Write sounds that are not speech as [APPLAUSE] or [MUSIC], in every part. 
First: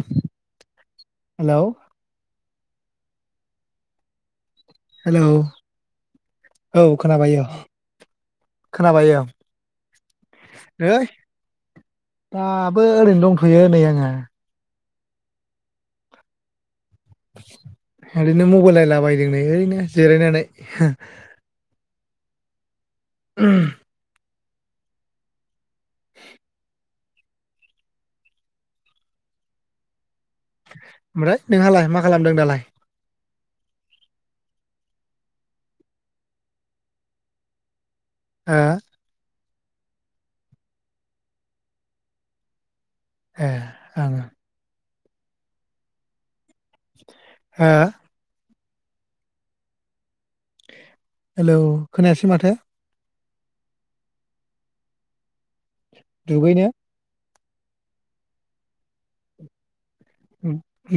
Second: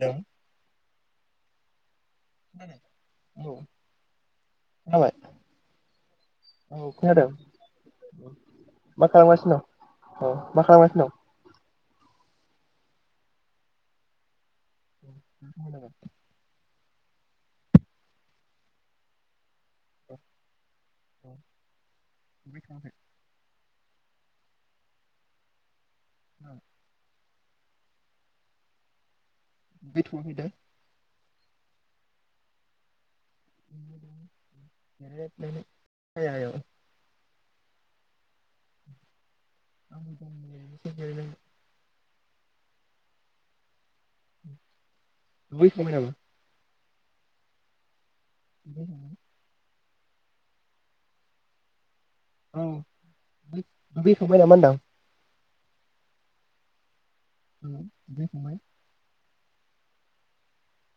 Hello hello औ खोनाबाय hello औ खोनाबायो मा खोनाबायो खालामगासिनो दं औ मा खालामगासिनो ओइ दं? दाबो ओरैनो दंथ'यो नै आङो [UNINTELLIGIBLE] ओरैनो मबाइल नायलाबायदों नै ओरैनो जिरायनानै। [UNINTELLIGIBLE] [INAUDIBLE] औ [UNINTELLIGIBLE] [UNINTELLIGIBLE] ओमफ्राय नोंहालाय मा खालामदों दालाय? [UNINTELLIGIBLE] हो [UNINTELLIGIBLE] ए ओं [UNINTELLIGIBLE] हा [INAUDIBLE] हेलौ खोनायासै माथो औ [UNINTELLIGIBLE] दुगैनो [UNINTELLIGIBLE]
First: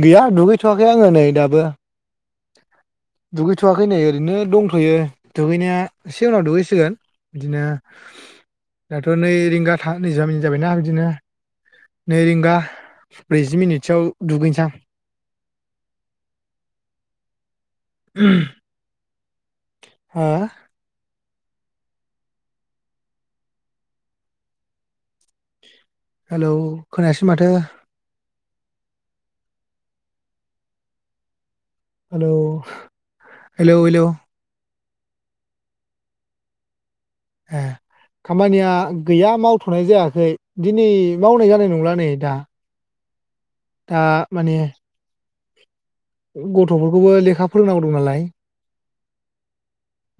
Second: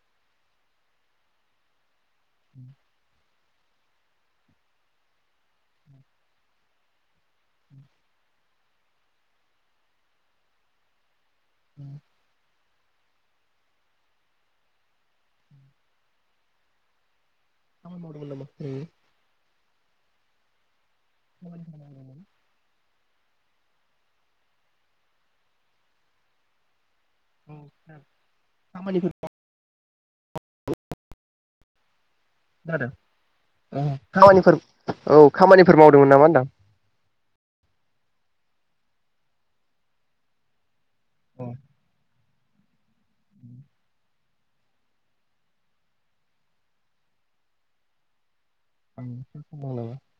गैया दुगैथ'वाखै आङो नै दाबो। [INAUDIBLE] दुगैथ'वाखै नै ओरैनो दंथ'यो दुगैनाया एसे उनाव दुगैसिगोन बिदिनो दाथ' नै रिंगा नैजामि जाबायना बिदिनो। नै रिंगा ब्रैजि मिनिटसोआव दुगैनोसां। [UNINTELLIGIBLE] हा [UNINTELLIGIBLE] हेलौ खोनायासै माथो खामानि [UNINTELLIGIBLE] हेल' हेल' हेल' खामानिफोर औ खामानिफोर मावदोंमोन नामा होनदां आं ए खामानिया गैया मावथ'नाय जायाखै दिनै औ मावनाय जानाय नंला नै दा दा माने गथ'फोरखौबो लेखा फोरोंनांगौ दं नालाय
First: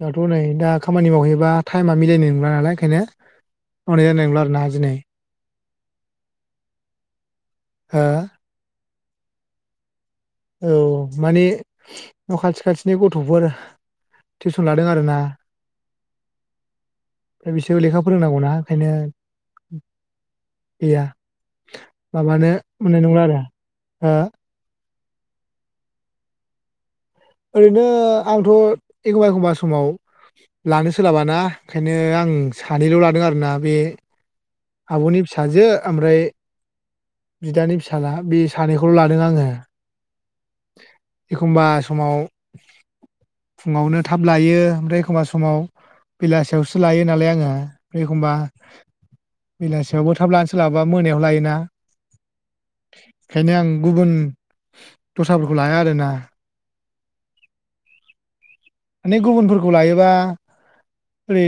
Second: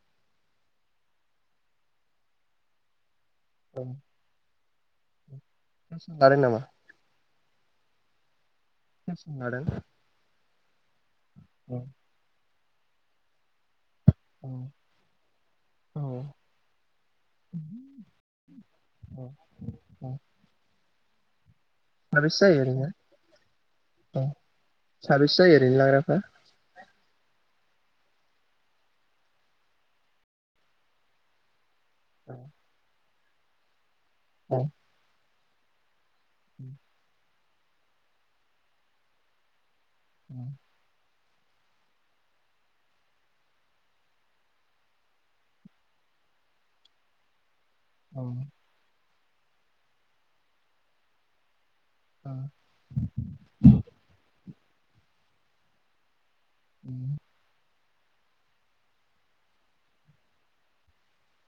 दाथ' नै दा खामानि मावहैबा टाइमा मिलायनाय नंला नालाय ओंखायनो [UNINTELLIGIBLE] दिनै [UNINTELLIGIBLE] नामा हा [UNINTELLIGIBLE] औ मानि औ न खाथि खाथिनि गथ'फोर टिउसन लादों आरोना औ दा बिसोर लेखा फोरोंनांगौना ओंखायनो औ औ गैया साबेसे माबानो जायो ओरैनो मोननाय नंला आरो साबैसे जायो ओरैनो लाग्राफोरा ओरैनो आंथ' एखमबा एखमबा समाव लानो सोलाबाना ओंखायनो आं औ सानैल' लादों आरो ना बे आबनि फिसाजो ओमफ्राय उम बिदानि फिसाला बे सानैखौल' लादों आङो [INAUDIBLE] एखमबा समाव फुङावनो थाब लायो ओमफ्राय एखमबा समाव बेलासियावसो लायो नालाय आङो औ एखमबा बेलासियावबो थाब लानो सोलाबा मोनायाव लायोना बेखायनो आं गुबुन दस्राफोरखौ लाया आरोना उम माने गुबुनफोरखौ लायोबा ओरै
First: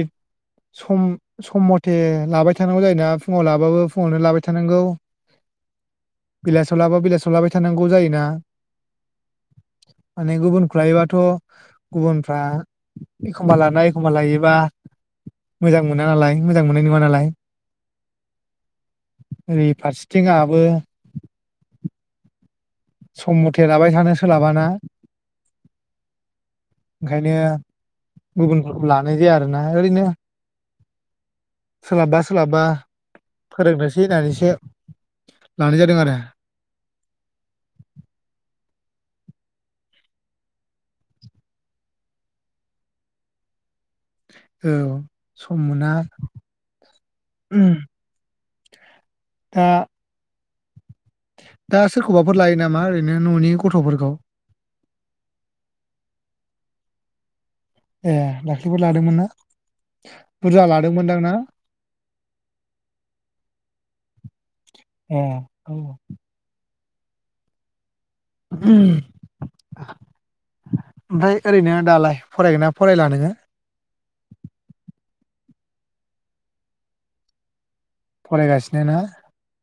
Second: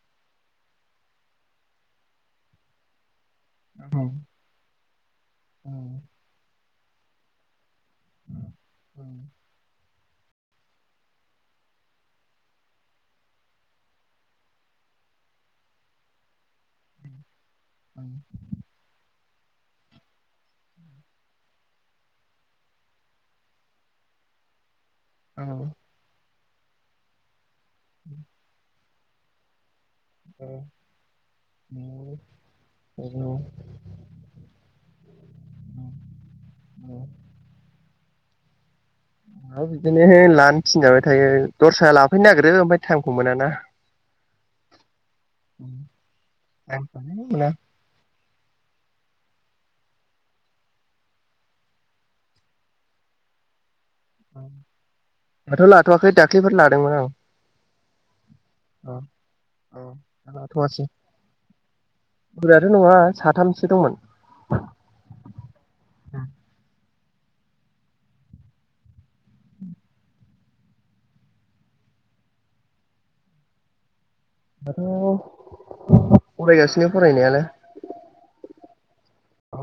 सम सम मथे लाबाय थानांगौ जायोना फुङाव लाबाबो औ फुङावनो लाबाय थानांगौ [UNINTELLIGIBLE] बेलासेयावनो लाबाय थांगौ गौ जायोना औ माने गुबुनखौ लायोबाथ' गुबुनफ्रा एखमबा लानाय एखमबा लायोबा मोजां मोना नालाय मोजां मोननाय नङा नालाय औ ओरै फारसेथिंआहाबो सम मथे लाबाय थानो सोलाबाना औ ओंखायनो गुबुन लानाय जाया आरो ना ओरैनो सोलाबबा सोलाबबा फोरोंनोसै होननानैसो लानाय जादों आरो ओं बिदिनो लानो थिनजाबाय थायो दस्रा लाफैनो नागिरो ओमफ्राय टाइमखौ मोनाना औ सम मोना टाइमखौनो मोना उम दा दा सोरखौबाफोर लायो नामा ओरैनो न'नि गथ'फोरखौ थ'वाखै दाख्लैफोर लादोंमोन आं ए दाखैफोर औ लादोंमोन ना औ बुरजा लाथ'वासै लादों मोनदां दा बुरजायाथ' नङा साथामसो दंमोन ए औ दाथ' ओमफ्राय ओरैनो दालाय फरायगोन ना फरायला नोङो दाथ' फरायगासिनो फरायनायालाय फरायगासिनो ना औ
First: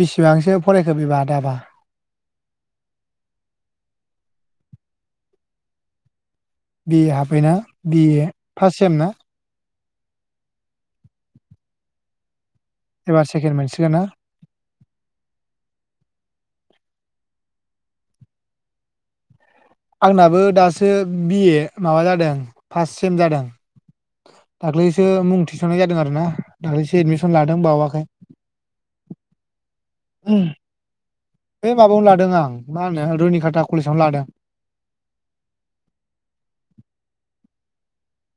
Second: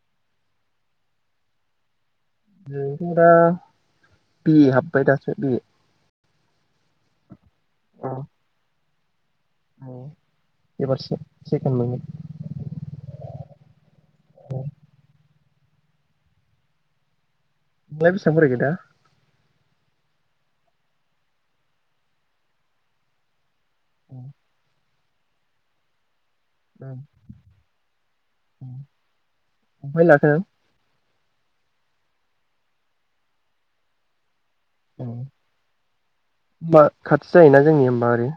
बिसिबांसो फरायखो बिबा दाबा बेनोथ'' दा बिए हाबबाय दासो बिए बिए हाबबायना बिए फार्स्ट सेम ना एबार सेख सेखेन मोनगोन एबार सेकेनड मोनसिगोन ना बिदाया बेसेबां फरायखो दा आंनाबो दासो बिए माबा जादों फार्स्ट सेम जादों औ दाख्लैसो मुं थिसननाय जादों आरो ना दाख्ललिसो एदमिसन लादों बावाखै बबेहाय लाखो उम बे माबायावनो लादों आं मा होनो रुनिकाटा कलेजावनो लादों ओ होनबा खाथि जायोना जोंनि होमबा ओरै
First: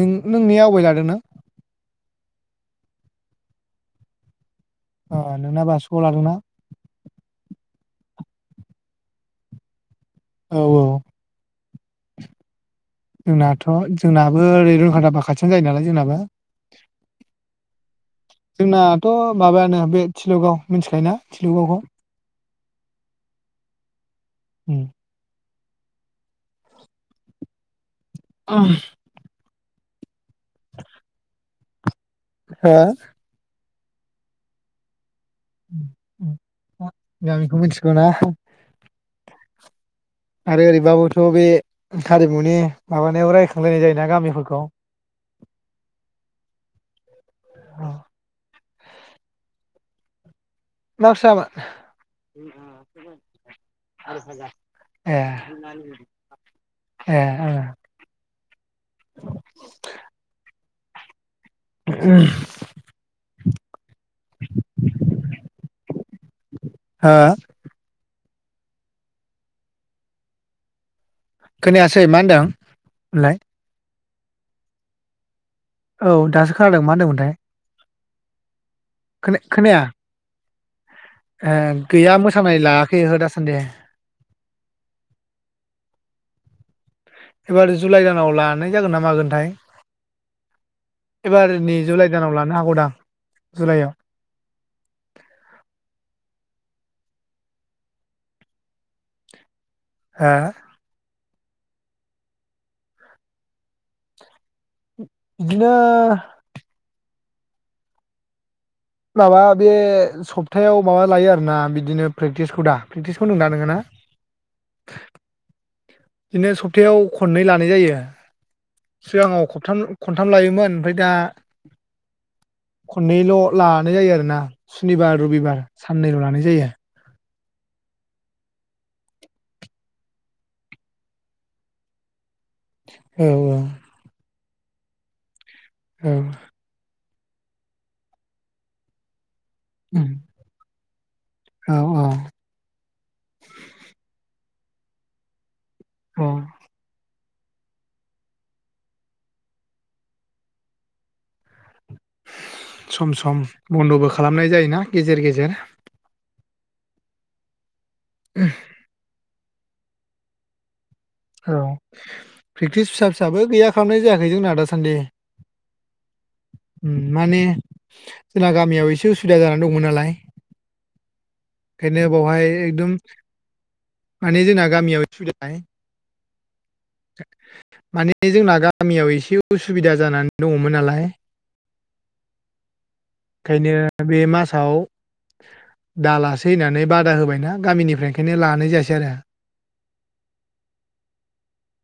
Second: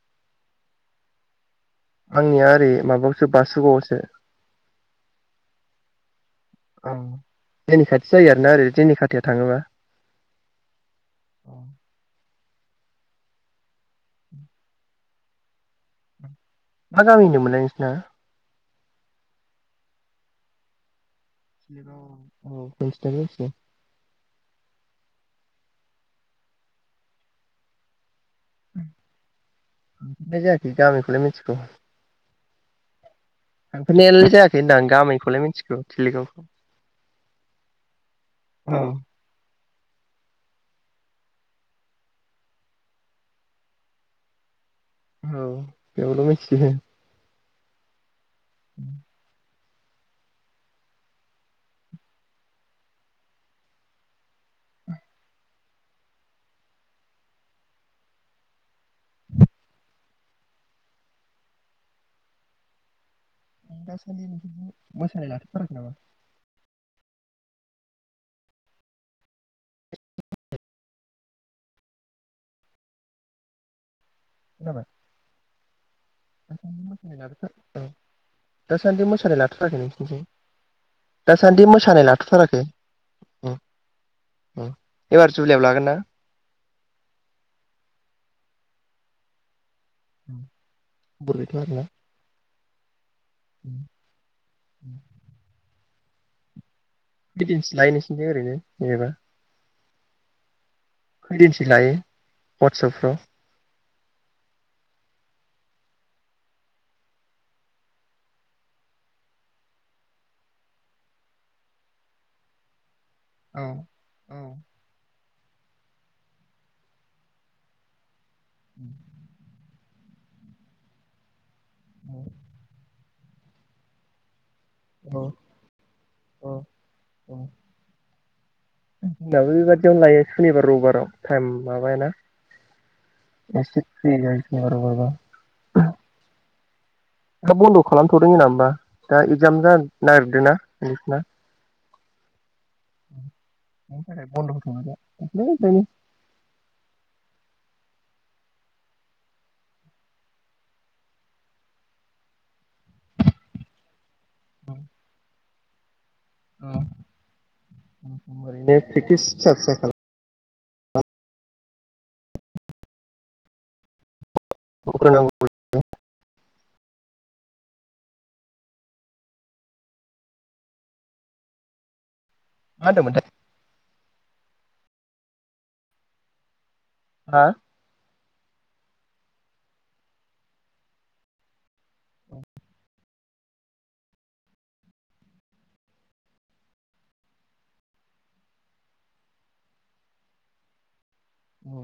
नों नोंनिया वबाहाय लादों नो आंनिया ओरै माबायावसो बासुगावआवसो अ नोंना बासुगावआव लादोंना? औ जोंनि खाथि जायो आरोना ओरै जोंनि खाथियाव थाङोबा। औ औ जोंनाथ' जोंनाबो ओरै रुनिखाथाबा खाथिनो जायो नालाय जोंनाबो। मा गामि होनो मोनलाय नोंसिना? जोंनाथ' माबायानो बे थिल'गाव मिथिखायो ना? थिल' गाव औ मिथिनायालाय मोनथियो। उम [UNINTELLIGIBLE] थांनाय जायाखै गामिखौलाय मिथिगौ हो थांफेरनायलाय जायाखै गामि गामिखौ मिथिगौ ना आरो ओरैबाबोथ' बे हारिमुनि माबानायाव रायखांलायनाय जायोना गामिफोरखौ औ एवल मिथि औ [INAUDIBLE] [UNINTELLIGIBLE] ए ए [INAUDIBLE] [UNINTELLIGIBLE] हा खोनायासै मा होनदों होनलाय। खोनाबाय औ दासो दासान्दि खोनादों मा मोसानाय होनदोंमोनथाय। लाथ'थार औ दासान्दि मोसानाय खोनाया लाथ'थाराखै नोंसोर ए गैया मोसानाय लायाखै हो उम दासानदिहाय। उम एबार जुलायाव लागोन ना? एबार जुलाइ दानाव लानाय जागोन ना मागोनथाय। एबार बर'थ' नै आरोना जुलाइ दानाव ला नोहागौदां [INAUDIBLE] बिदिनोसो लायनोसि द ओरैनो जेनेबा। हो कोइ दिनसो लायो वाट्सएपफ्राव? बिदिनो माबा बे सप्थायाव माबा लायो आरोना बिदिनो प्रेक्टिसखौ दा प्रेक्टिसखौ ओनदों औ नोङो ना? औ बिदिनो सब्थायाव खननै लानाय जायो सिगाङाव खबथाम खनथाम लायोमोन ओमफ्राय दा औ खननैल' लानाय जायो आरो ना औ सुनिबार रबिबार साननैल' लानाय जायो औ जोंनाबो बेबदियावनो लायो सुनिबार रबिबाराव टाइम माबाय ना औ [UNINTELLIGIBLE] [UNINTELLIGIBLE] औ दा बन्द' खालामथ'दों जा होमबा दा एगजाम जा नागिरदों ना [UNINTELLIGIBLE] औ औ [UNINTELLIGIBLE] औ सम सम बन्द' बो खा खालामनाय जायोना गेजेर गेजेर औ [UNINTELLIGIBLE] आसा आसा खालाम औ प्रेक्टिस फिसा फिसाबो गैया खालामनाय जाया खै जोंना दासान्दि खालामग्रोनांगौ माने जोंना गामियाव एसे उसुबिदा जानानै दंमोन नालाय ओंखायनो बावहाय मा एकदम होनदोंमोनथाय माने जोंना गामियाव [INAUDIBLE] सुदाय हा मानिे माने जोंना [INAUDIBLE] गामियाव [INAUDIBLE] एसे उसुबिदा जानानै दङमोन नालाय ओंखायनो बे मासाव दालासै होननानै बादा होबायना गामिनिफ्राय ओंखायनो लानाय जायासै आरो औ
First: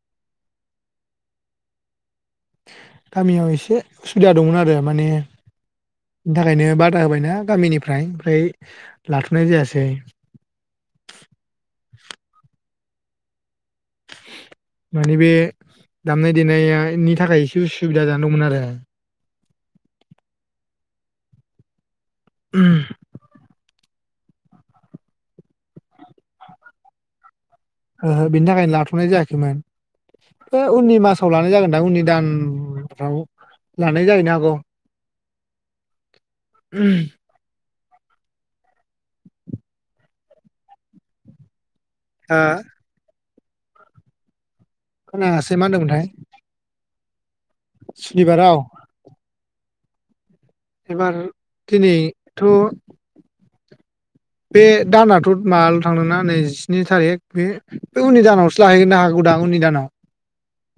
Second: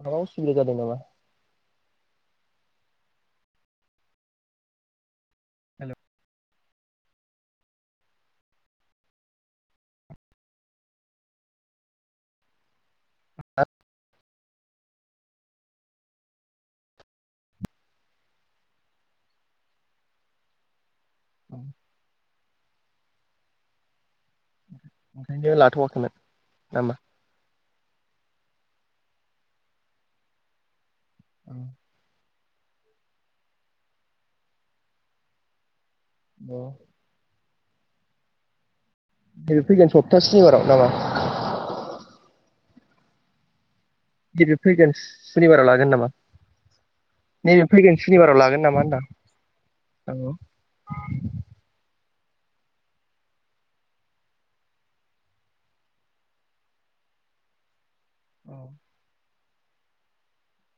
अ उसुबिदा जादों नामा गामियाव एसे उसुबिदा दंमोन आरो माने हेल' बिनि थाखायनो बादा होबायना गामिनिफ्राय ओमफ्राय लाथ'नाय जायासै आ माने बे दामनाय देनायनि थाखाय एसे उसुबिदा जानानै दंमोन आरो औ [INAUDIBLE] ओंखायनो लाथ'वाखैमोन नङा होनबा ओ बेनि थाखायनो लाथ'नाय जायाखैमोन बे उननि मास फ्राव लानाय जागोनदा उननि दान राव लानाय जाहैनो हागौ [INAUDIBLE] फैगोन सप्तासेनि बाराव नामा हा [INAUDIBLE] फैगोन खोनायासै मा सुनिबाराव लागोन होनदोंमोनथाय नामा नैबे फैगोन सुनिबाराव लागोन नामा होनदां औ थ' बे दानाथ' माबाल' थांदों ना नैजिनि थारिख बे बे उननि दानावसो लाहैनो हागौ दां उननि दानाव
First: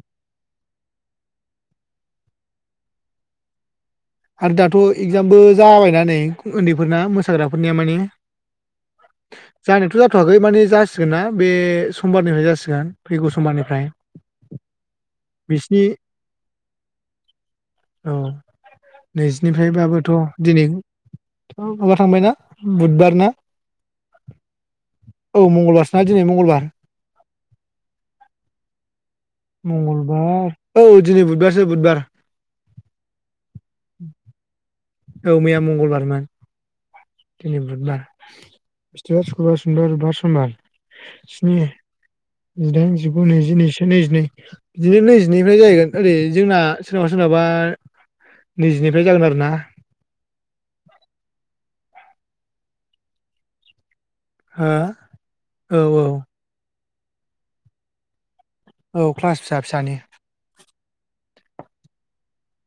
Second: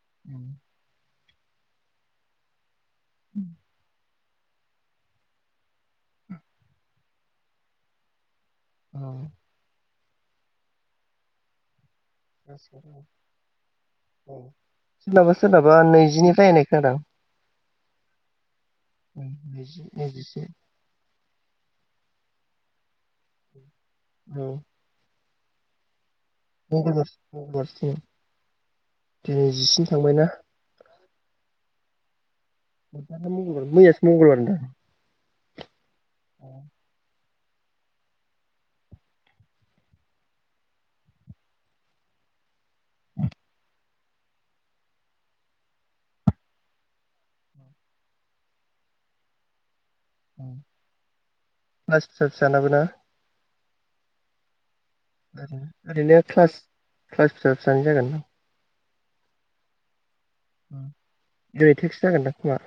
[INAUDIBLE] [INAUDIBLE] आरो दाथ' एगजामबो जाबायना नै उन्दैफोरना मोसाग्राफोरनिया माने औ जानायाथ' जाथ'वाखै माने जासिगोन ना बे समबारनिफ्राय जासिगोन दां फैगौ समबारनिफ्राय औ सोरनाबा सोरनाबा बिसिनि नैजिनिफ्राय होननाय खोनादां औ नैजिनिफ्रायबाबोथ' दिनै थ' माबा थांबायना बुधबार ना औ औ मंगलबार सोना दि दिनै मंगलबार मंगलबारसो खोमा मंगलबार औ दिनै बुधबारसो बुधबार बुधबार ना मंगलबार मैयासे मंगलबार दा औ मैया मंगलबारमोन दिनै बुधबार बिस्थिबार सुक्रबार सुनिबार रुबबार समबार स्नि जिदाइन जिगु नैजि नैजिसे नैजिनै बिदिनो नैजिनैनिफ्राय जाहैगोन ओरै जोंना सोरनाबा सोरनाबा नैजिनिफ्राय जागोन आरो ना क्लास फिसा फिसानाबो ना हो औ ओरैनो ओरैनो औ क्लास क्लास फिसा फिसानि जागोन दां औ क्लास फिसा फिसानि दिनै थेक्स जागोन दां खोमा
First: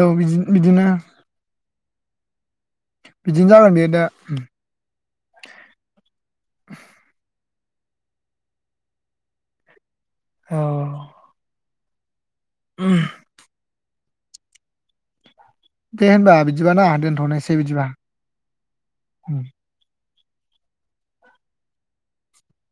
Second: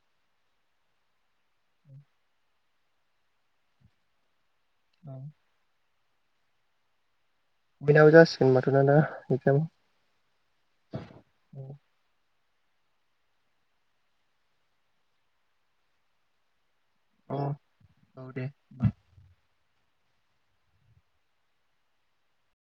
औ बिदि बिदिनो बिदिनो जागोन बे दा औ [UNINTELLIGIBLE] बेनाबो जासिगोन होबाथ' ना दा एकजाम औ औ [UNINTELLIGIBLE] दे होमबा बिदि बिदिबा ना औ दोनथ'नोसै बिदिबा औ दे उम